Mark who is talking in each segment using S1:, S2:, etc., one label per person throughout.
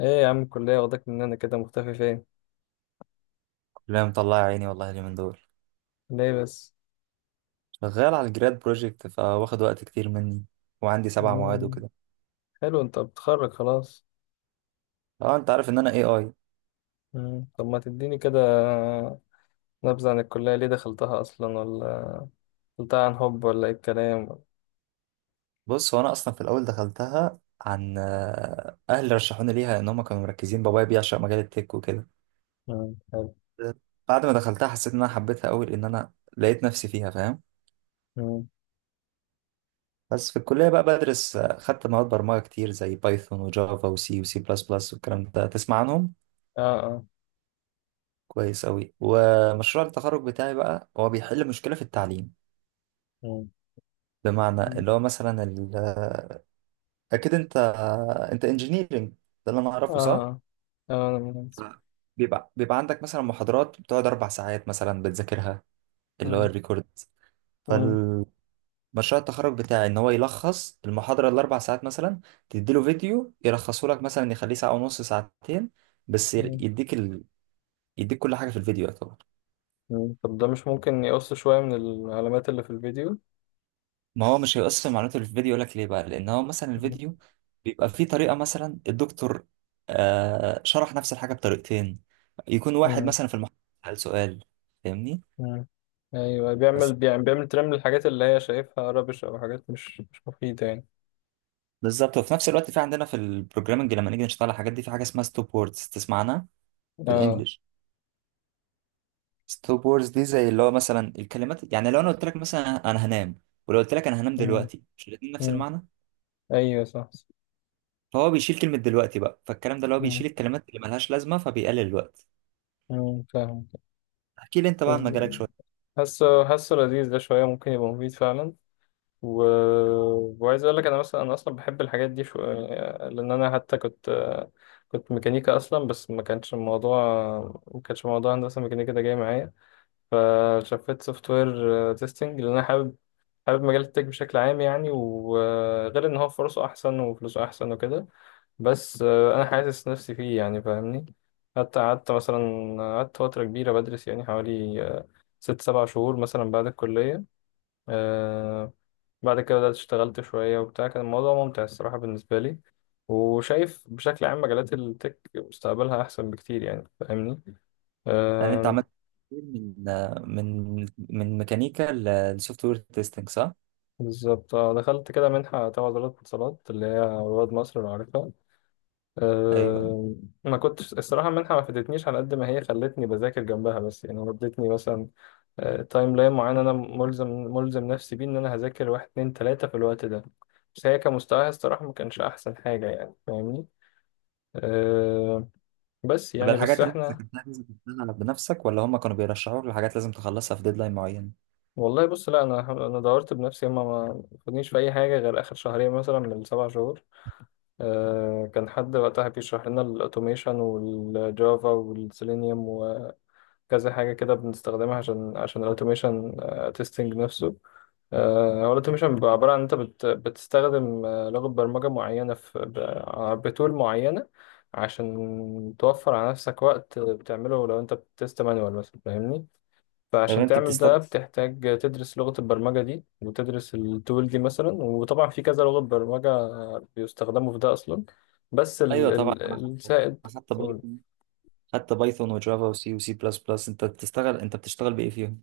S1: ايه يا عم الكلية واخدك مننا كده مختفي فين؟
S2: لا، مطلع عيني والله اليومين دول.
S1: ليه بس؟
S2: شغال على الجراد بروجكت، فواخد وقت كتير مني، وعندي سبع مواد
S1: مم.
S2: وكده.
S1: حلو انت بتتخرج خلاص.
S2: اه، انت عارف ان انا اي اي.
S1: مم. طب ما تديني كده نبذة عن الكلية ليه دخلتها أصلا ولا دخلتها عن حب ولا ايه الكلام؟
S2: بص، هو انا اصلا في الاول دخلتها عن، اهلي رشحوني ليها، ان هم كانوا مركزين. بابايا بيعشق مجال التك وكده.
S1: مم. حلو.
S2: بعد ما دخلتها حسيت ان انا حبيتها قوي، لان انا لقيت نفسي فيها، فاهم.
S1: مم.
S2: بس في الكليه بقى بدرس، خدت مواد برمجه كتير زي بايثون وجافا وسي وسي بلس بلس، والكلام ده تسمع عنهم
S1: اه اه.
S2: كويس قوي. ومشروع التخرج بتاعي بقى هو بيحل مشكله في التعليم،
S1: مم.
S2: بمعنى اللي هو مثلا اكيد انت انجينيرنج، ده اللي انا
S1: اه
S2: اعرفه، صح؟
S1: اه. أنا مناسب.
S2: آه. بيبقى عندك مثلا محاضرات بتقعد اربع ساعات، مثلا بتذاكرها، اللي هو
S1: مم.
S2: الريكورد.
S1: مم.
S2: فالمشروع التخرج بتاعي ان هو يلخص المحاضره الاربع ساعات، مثلا تديله فيديو يلخصه لك، مثلا يخليه ساعه ونص، ساعتين، بس
S1: مم.
S2: يديك كل حاجه في الفيديو.
S1: مم. طب ده مش ممكن يقص شوية من العلامات اللي في الفيديو؟
S2: ما هو مش هيقص في معلومات اللي في الفيديو، يقول لك ليه بقى، لان هو مثلا
S1: مم.
S2: الفيديو بيبقى فيه طريقه، مثلا الدكتور شرح نفس الحاجه بطريقتين، يكون واحد
S1: مم.
S2: مثلا في المحاضره سأل سؤال، فاهمني،
S1: مم. ايوه بيعمل
S2: بس
S1: بيعمل بيعمل ترمل الحاجات اللي هي شايفها ربش او حاجات مش مفيدة يعني.
S2: بالظبط. وفي نفس الوقت في عندنا في البروجرامنج، لما نيجي نشتغل على الحاجات دي، في حاجه اسمها ستوب ووردز، تسمعنا في
S1: اه.
S2: الانجليش. ستوب ووردز دي زي اللي هو مثلا الكلمات، يعني لو انا قلت لك مثلا انا هنام، ولو قلت لك انا هنام
S1: مم.
S2: دلوقتي، مش الاتنين نفس
S1: مم.
S2: المعنى.
S1: ايوه صح.
S2: فهو بيشيل كلمه دلوقتي بقى، فالكلام ده اللي هو
S1: مم.
S2: بيشيل الكلمات اللي ملهاش لازمه، فبيقلل الوقت.
S1: مم. فاهم.
S2: احكي لي انت بقى
S1: بس
S2: عن مجالك شويه.
S1: حاسه لذيذ ده شويه ممكن يبقى مفيد فعلا. و... وعايز اقول لك انا مثلا انا اصلا بحب الحاجات دي. لان انا حتى كنت ميكانيكا اصلا بس ما كانش موضوع هندسه ميكانيكا ده جاي معايا. فشفت سوفت وير تيستنج لان انا حابب مجال التك بشكل عام يعني وغير ان هو فرصه احسن وفلوسه احسن وكده. بس انا حاسس نفسي فيه يعني فاهمني. حتى قعدت فتره كبيره بدرس يعني حوالي ست سبع شهور مثلا بعد الكليه. آه، بعد كده بدأت اشتغلت شويه وبتاع كان الموضوع ممتع الصراحه بالنسبه لي. وشايف بشكل عام مجالات التك مستقبلها احسن بكتير يعني فاهمني.
S2: يعني انت
S1: آه،
S2: عملت كتير من من ميكانيكا للسوفت وير تيستنج، صح؟
S1: بالظبط. دخلت كده منحه تبع وزاره الاتصالات اللي هي رواد مصر لو عارفها.
S2: ايوه.
S1: آه، ما كنتش الصراحة المنحة ما فادتنيش على قد ما هي خلتني بذاكر جنبها بس يعني ودتني مثلا تايم لاين معين انا ملزم نفسي بيه ان انا هذاكر واحد اتنين تلاتة في الوقت ده. بس هي كمستواها الصراحة ما كانش احسن حاجة يعني فاهمني. أه. بس
S2: طب
S1: يعني بس
S2: الحاجات اللي انت
S1: احنا.
S2: ذاكرتها دي، ذاكرتها بنفسك ولا هم كانوا بيرشحوك لحاجات لازم تخلصها في ديدلاين معين؟
S1: والله بص لا انا دورت بنفسي هما ما خدنيش في اي حاجة غير اخر شهرين مثلا من السبع شهور. أه كان حد وقتها بيشرح لنا الاوتوميشن والجافا والسيلينيوم كذا حاجة كده بنستخدمها عشان الأوتوميشن تيستنج نفسه. هو الأوتوميشن بيبقى عبارة عن أنت بتستخدم لغة برمجة معينة في بتول معينة عشان توفر على نفسك وقت بتعمله لو أنت بتست مانوال مثلا فاهمني؟
S2: طب
S1: فعشان
S2: انت
S1: تعمل ده
S2: بتستخدم،
S1: بتحتاج تدرس لغة البرمجة دي وتدرس التول دي مثلا وطبعا في كذا لغة برمجة بيستخدموا في ده أصلا. بس
S2: ايوه طبعا. انا خدت
S1: السائد.
S2: أنا خدت بايثون، وجافا وسي وسي بلس بلس، انت بتشتغل بايه فيهم؟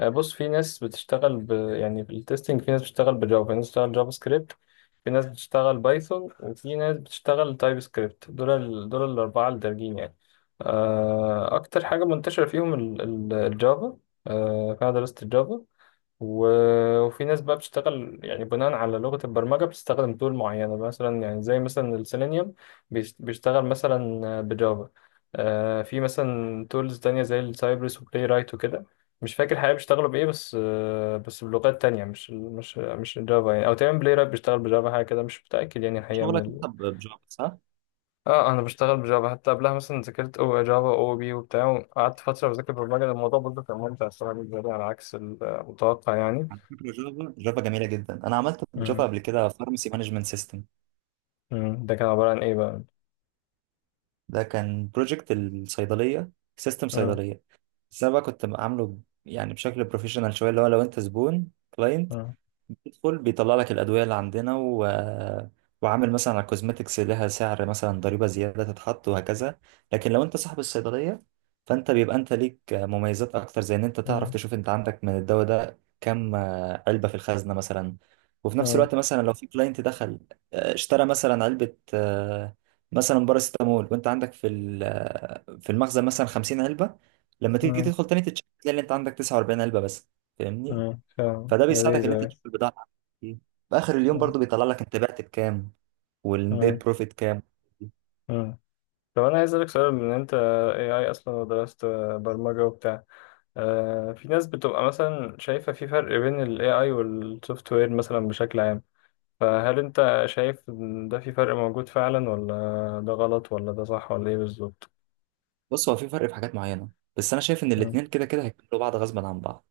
S1: بص في ناس بتشتغل يعني بالتستنج في ناس بتشتغل بجافا في ناس بتشتغل جافا سكريبت في ناس بتشتغل بايثون وفي ناس بتشتغل تايب سكريبت دول الأربعة اللي دارجين يعني. أكتر حاجة منتشرة فيهم الجافا. فأنا درست الجافا. وفي ناس بقى بتشتغل يعني بناء على لغة البرمجة بتستخدم تول معينة مثلا يعني زي مثلا السيلينيوم بيشتغل مثلا بجافا. في مثلا تولز تانية زي السايبرس وبلاي رايت وكده. مش فاكر الحقيقة بيشتغلوا بإيه بس بس بلغات تانية مش جافا يعني. أو تقريبا بلاي رايت بيشتغل بجافا حاجة كده مش متأكد يعني الحقيقة من
S2: شغلك انت بجافا، صح؟
S1: اه انا بشتغل بجافا حتى قبلها مثلا ذاكرت او جافا او بي وبتاع قعدت فتره بذاكر برمجه الموضوع برضه كان ممتع الصراحه بالنسبه لي على عكس المتوقع يعني.
S2: على فكره جافا جافا جميله جدا، انا عملت بجافا قبل كده فارماسي مانجمنت سيستم.
S1: مم. ده كان عبارة عن إيه بقى؟
S2: ده كان بروجكت الصيدليه، سيستم
S1: مم.
S2: صيدليه. بس انا بقى كنت عامله يعني بشكل بروفيشنال شويه، اللي هو لو انت زبون كلاينت
S1: مم.
S2: بيدخل بيطلع لك الأدوية اللي عندنا، وعامل مثلا على الكوزماتكس لها سعر، مثلا ضريبة زيادة تتحط وهكذا. لكن لو أنت صاحب الصيدلية، فأنت بيبقى أنت ليك مميزات أكتر، زي إن أنت تعرف
S1: مم.
S2: تشوف أنت عندك من الدواء ده كم علبة في الخزنة مثلا. وفي نفس
S1: مم.
S2: الوقت مثلا لو في كلاينت دخل، اشترى مثلا علبة، مثلا باراسيتامول، وأنت عندك في ال- آه، في المخزن مثلا 50 علبة، لما تيجي
S1: مم.
S2: تدخل تاني تتشيك تلاقي إن أنت عندك 49 علبة بس، فاهمني.
S1: مم. فاهم
S2: فده بيساعدك ان انت
S1: لذيذة.
S2: تشوف البضاعه بتاعتك. إيه. في اخر اليوم
S1: مم.
S2: برضو بيطلع لك انت بعت بكام، والنت
S1: مم.
S2: بروفيت كام.
S1: مم. طب أنا عايز أسألك سؤال من أنت AI أصلا ودرست برمجة وبتاع. في ناس بتبقى مثلا شايفة في فرق بين ال AI وال software مثلا بشكل عام. فهل أنت شايف إن ده في فرق موجود فعلا ولا ده غلط ولا ده صح ولا إيه بالظبط؟
S2: بص، هو في فرق في حاجات معينه، بس انا شايف ان
S1: مم.
S2: الاثنين كده كده هيكملوا بعض غصبا عن بعض.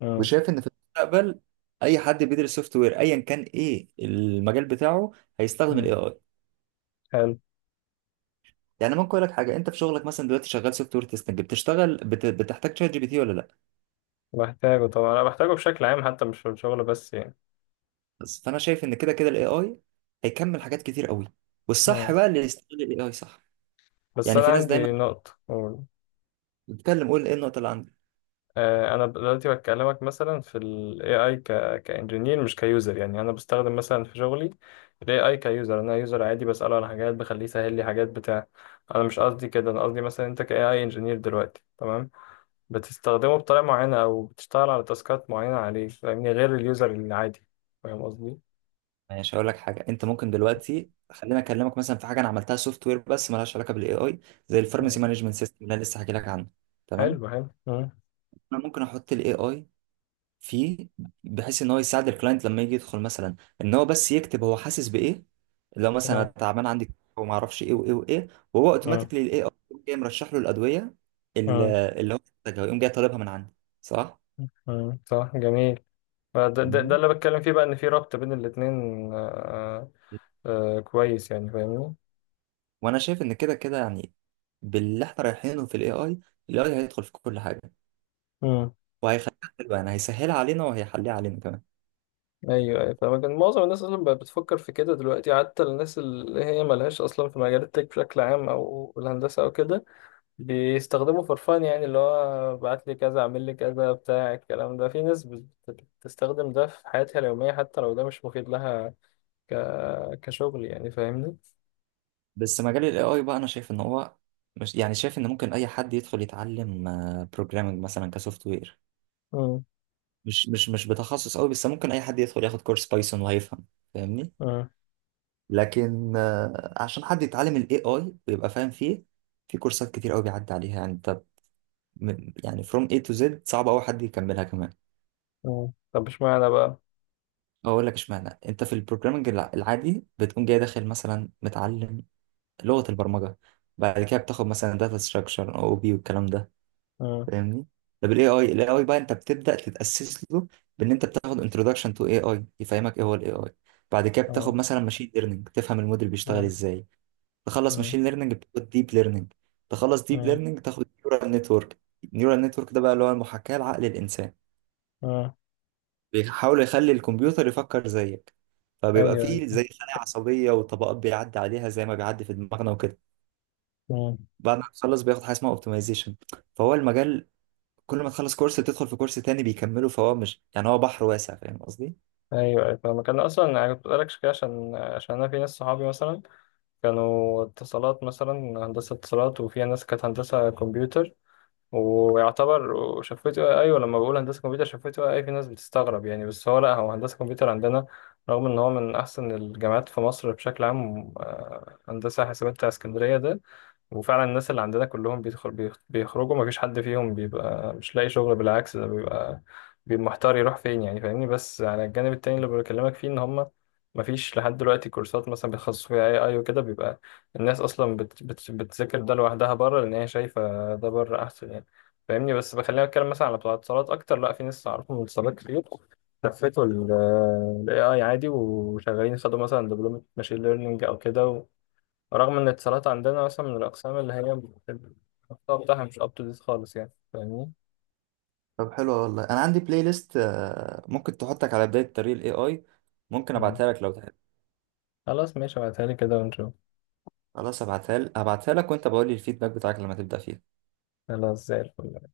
S1: مم.
S2: وشايف ان في المستقبل اي حد بيدرس سوفت وير، ايا كان ايه المجال بتاعه، هيستخدم الاي
S1: مم.
S2: اي.
S1: حلو.
S2: يعني ممكن اقول لك حاجه، انت في شغلك مثلا دلوقتي شغال سوفت وير تيستنج، بتشتغل بتحتاج شات جي بي تي ولا لا؟
S1: بحتاجه طبعا أنا بحتاجه بشكل عام حتى مش في الشغل بس يعني.
S2: بس فانا شايف ان كده كده الاي اي هيكمل حاجات كتير قوي،
S1: مم.
S2: والصح بقى اللي يستغل الاي اي صح.
S1: بس
S2: يعني
S1: انا
S2: في ناس دايما
S1: عندي نقطة أقول.
S2: بتتكلم، قول ايه النقطه اللي عندك.
S1: انا دلوقتي بكلمك مثلا في ال AI كانجينير مش كيوزر يعني انا بستخدم مثلا في شغلي ال AI كيوزر انا يوزر عادي بسأله على حاجات بخليه يسهل لي حاجات بتاع. انا مش قصدي كده انا قصدي مثلا انت ك AI انجينير دلوقتي تمام بتستخدمه بطريقة معينة او بتشتغل على تاسكات معينة عليه فاهمني غير اليوزر العادي فاهم قصدي؟
S2: ماشي، هقول لك حاجه. انت ممكن دلوقتي، خليني اكلمك مثلا في حاجه انا عملتها سوفت وير بس مالهاش علاقه بالاي اي، زي الفارماسي
S1: مم.
S2: مانجمنت سيستم اللي انا لسه هحكي لك عنه، تمام؟
S1: حلو حلو. مم.
S2: انا ممكن احط الاي اي فيه، بحيث ان هو يساعد الكلاينت لما يجي يدخل، مثلا ان هو بس يكتب هو حاسس بايه. لو مثلا أنا
S1: مم.
S2: تعبان عندي وما اعرفش ايه وايه وايه، وهو
S1: مم.
S2: اوتوماتيكلي الاي اي جاي مرشح له الادويه اللي هو محتاجها، ويقوم جاي طالبها من عندي، صح.
S1: مم. مم. صح جميل. ده
S2: مم.
S1: اللي بتكلم فيه بقى ان في ربط بين الاتنين. آه، آه، كويس يعني فاهمني.
S2: وانا شايف ان كده كده يعني، باللي احنا رايحينه في الاي اي هيدخل في كل حاجه،
S1: امم.
S2: وهيخليها حلوة، يعني هيسهلها علينا وهيحليها علينا كمان.
S1: ايوه ايوه فاهمك إن معظم الناس اصلا بقت بتفكر في كده دلوقتي حتى الناس اللي هي ملهاش اصلا في مجال التك بشكل عام او الهندسه او كده. بيستخدموا فرفان يعني اللي هو بعت لي كذا اعمل لي كذا بتاع الكلام ده في ناس بتستخدم ده في حياتها اليوميه حتى لو ده مش مفيد لها. ك... كشغل يعني فاهمني.
S2: بس مجال ال AI بقى أنا شايف إن هو، مش يعني شايف إن ممكن أي حد يدخل يتعلم بروجرامنج مثلا كسوفت وير،
S1: امم
S2: مش بتخصص قوي، بس ممكن أي حد يدخل ياخد كورس بايثون وهيفهم، فاهمني.
S1: امم
S2: لكن عشان حد يتعلم ال AI ويبقى فاهم فيه، في كورسات كتير قوي بيعدي عليها، يعني أنت يعني from A to Z صعب أوي حد يكملها كمان.
S1: طب اشمعنى بقى.
S2: أقول لك إشمعنى، أنت في البروجرامنج العادي بتقوم جاي داخل مثلا متعلم لغة البرمجة، بعد كده بتاخد مثلا داتا ستراكشر او بي والكلام ده،
S1: امم
S2: فاهمني. طب الاي اي بقى انت بتبدأ تتأسس له، بان انت بتاخد انتروداكشن تو اي اي يفهمك ايه هو الاي اي. بعد كده بتاخد مثلا ماشين ليرنينج، تفهم الموديل بيشتغل ازاي. تخلص ماشين ليرنينج بتاخد ديب ليرنينج، تخلص ديب
S1: امم.
S2: ليرنينج تاخد نيورال نتورك. نيورال نتورك ده بقى اللي هو المحاكاة لعقل الانسان،
S1: مم.
S2: بيحاول يخلي الكمبيوتر يفكر زيك. فبيبقى
S1: ايوه
S2: فيه
S1: ايوه.
S2: زي خلايا عصبية وطبقات بيعدي عليها زي ما بيعدي في دماغنا وكده.
S1: مم.
S2: بعد ما تخلص بياخد حاجه اسمها اوبتمايزيشن، فهو المجال كل ما تخلص كورس بتدخل في كورس تاني بيكمله، فهو مش يعني، هو بحر واسع، فاهم قصدي؟
S1: ايوه ايوه فاهمك انا اصلا انا كنت بقولك كده عشان انا في ناس صحابي مثلا كانوا اتصالات مثلا هندسه اتصالات وفيها ناس كانت هندسه كمبيوتر. ويعتبر وشفت ايوه لما بقول هندسه كمبيوتر شفت اي في ناس بتستغرب يعني بس هو لا هو هندسه كمبيوتر عندنا رغم ان هو من احسن الجامعات في مصر بشكل عام هندسه حاسبات بتاع اسكندريه ده. وفعلا الناس اللي عندنا كلهم بيدخل بيخرجوا مفيش حد فيهم بيبقى مش لاقي شغل بالعكس ده بيبقى محتار يروح فين يعني فاهمني. بس على الجانب التاني اللي بكلمك فيه ان هم مفيش لحد دلوقتي كورسات مثلا بيتخصصوا فيها اي اي وكده بيبقى الناس اصلا بت بت بتذاكر ده لوحدها بره لان هي شايفه ده بره احسن يعني فاهمني. بس بخلينا اتكلم مثلا على بتوع اتصالات اكتر لا في ناس اعرفهم من اتصالات كتير لفتوا الاي اي عادي وشغالين خدوا مثلا دبلومه ماشين ليرنينج او كده. رغم ان الاتصالات عندنا مثلا من الاقسام اللي هي بتبقى المحتوى بتاعها مش اب تو ديت خالص يعني فاهمني.
S2: طب حلو والله، انا عندي بلاي ليست، ممكن تحطك على بدايه طريق الاي اي، ممكن
S1: مم.
S2: ابعتها لك لو تحب.
S1: خلاص ماشي ابعتها لي كده ونشوف.
S2: خلاص ابعتها لك، وانت بقول لي الفيدباك بتاعك لما تبدا فيها.
S1: خلاص زي الفل.